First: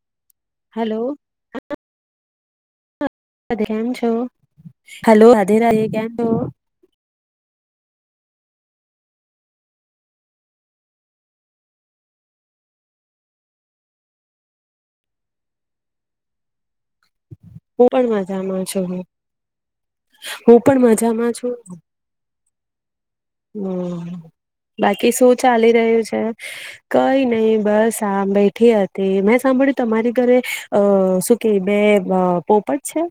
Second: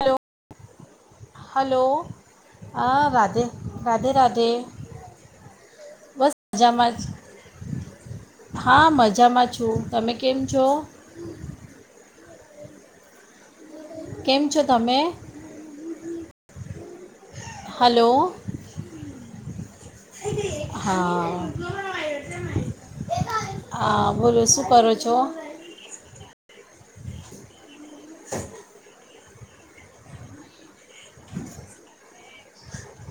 Hello hello હ. Hello હા. રાધે કેમ છો? રાધે રાધે હલો રાધે રાધે, કેમ છો? બસ મજામાં જ હા મજામાં છું તમે કેમ છો? કેમ છો તમે? હું હલો પણ મજામાં છું, હું પણ હા મજામાં છું, હા હમ બોલો શું કરો બાકી છો શું ચાલી રહ્યું છે? કઈ નહી બસ. બેઠી હતી મે. સાંભળી તમારી ઘરે અ શું કે બે. પોપટ છે?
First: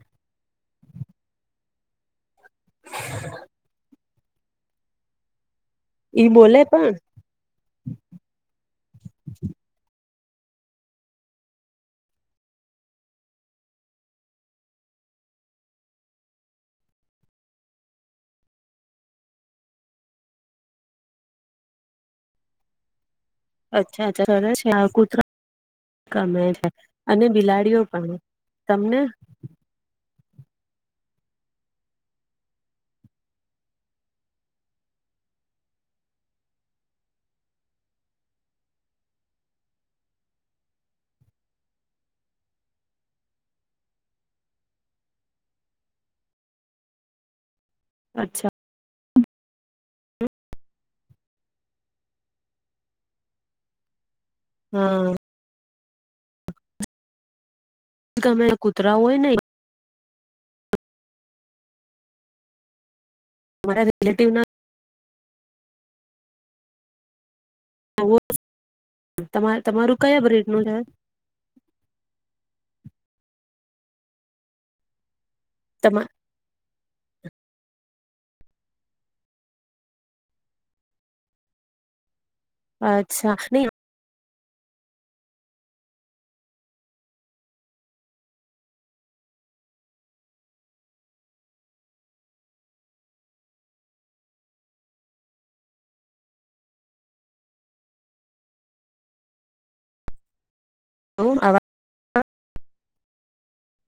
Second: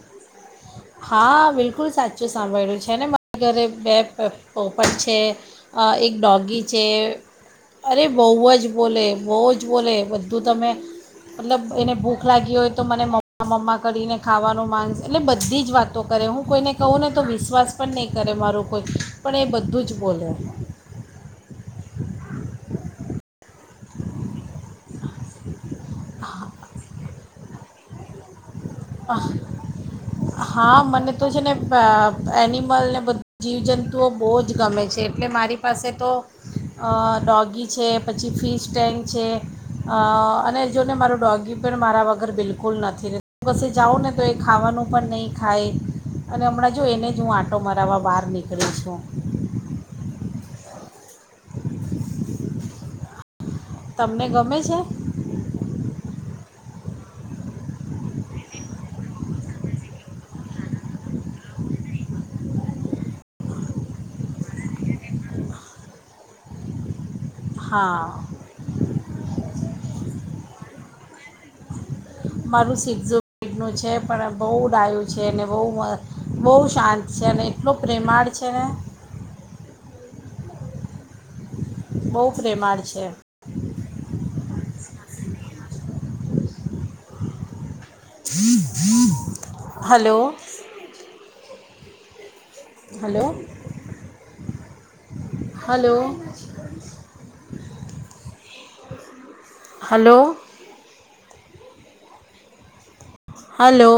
[unintelligible] સાંભળ્યું છે ને મારા ઘરે બે. પોપટ છે. આ એક ઈ બોલે ડોગી છે, પણ અરે બહુ જ બોલે બહુ જ બોલે. બધું તમે, મતલબ એને ભૂખ લાગી હોય તો મને મમ્મા મમ્મા કરીને ખાવાનું માંગશે એટલે બધ. બધી જ વાતો કરે હું કોઈને કહું ને તો વિશ્વાસ પણ નહીં કરે મારું કોઈ, પણ એ બધું જ બોલે. અચ્છા અચ્છા સરશ કુતરા. ગમે છે અને. બિલાડીઓ પણ. તમને? હા, મને તો છે ને પ એનિમલ ને બધુ જીવજંતુઓ બોવ જ ગમે છે. એટલે મારી પાસે તો અ ડોગી છે, પછી ફિશ ટેંગ છે અ અને જોને મારો ડોગી પણ મારા વગર બિલકુલ નથી રે કસે જાઉં ને તો એ ખાવાનું પણ નહીં ખાય, અને હમણાં જો એને જ હું આ ટો મરાવા બાર અચ્છા નીકળી છું. તમને ગમે છે? હા ગમે કુતરા હોય નય. તમારા રિલેટિવના હા તમા તમારું કયા બ્રીડ નું છે? મારું સિકઝૂ ડનું છે, પણ બોવ ડાયુ છે ને બોવ મ તમા બોવ શાંત છે અને એટલો પ્રેમાળ છે ને. બોવ પ્રેમાળ છે. અચ્છા નહી હલો. Hello, hello, hello. ઓ અવા હલો.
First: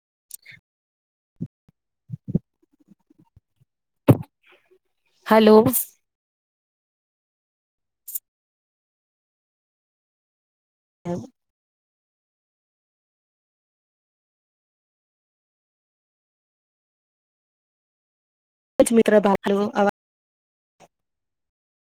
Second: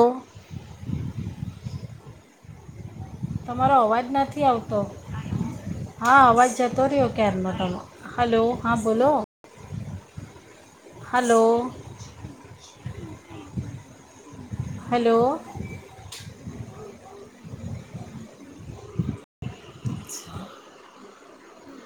તમારો અવાજ નથી આવ તો, આવા હલો હા અવાજ જતો રહ્યો ક્યાર નો [unintelligible] હલો હા બોલો. હલો. હલો જ મિત્ર બહારનો [inaudible]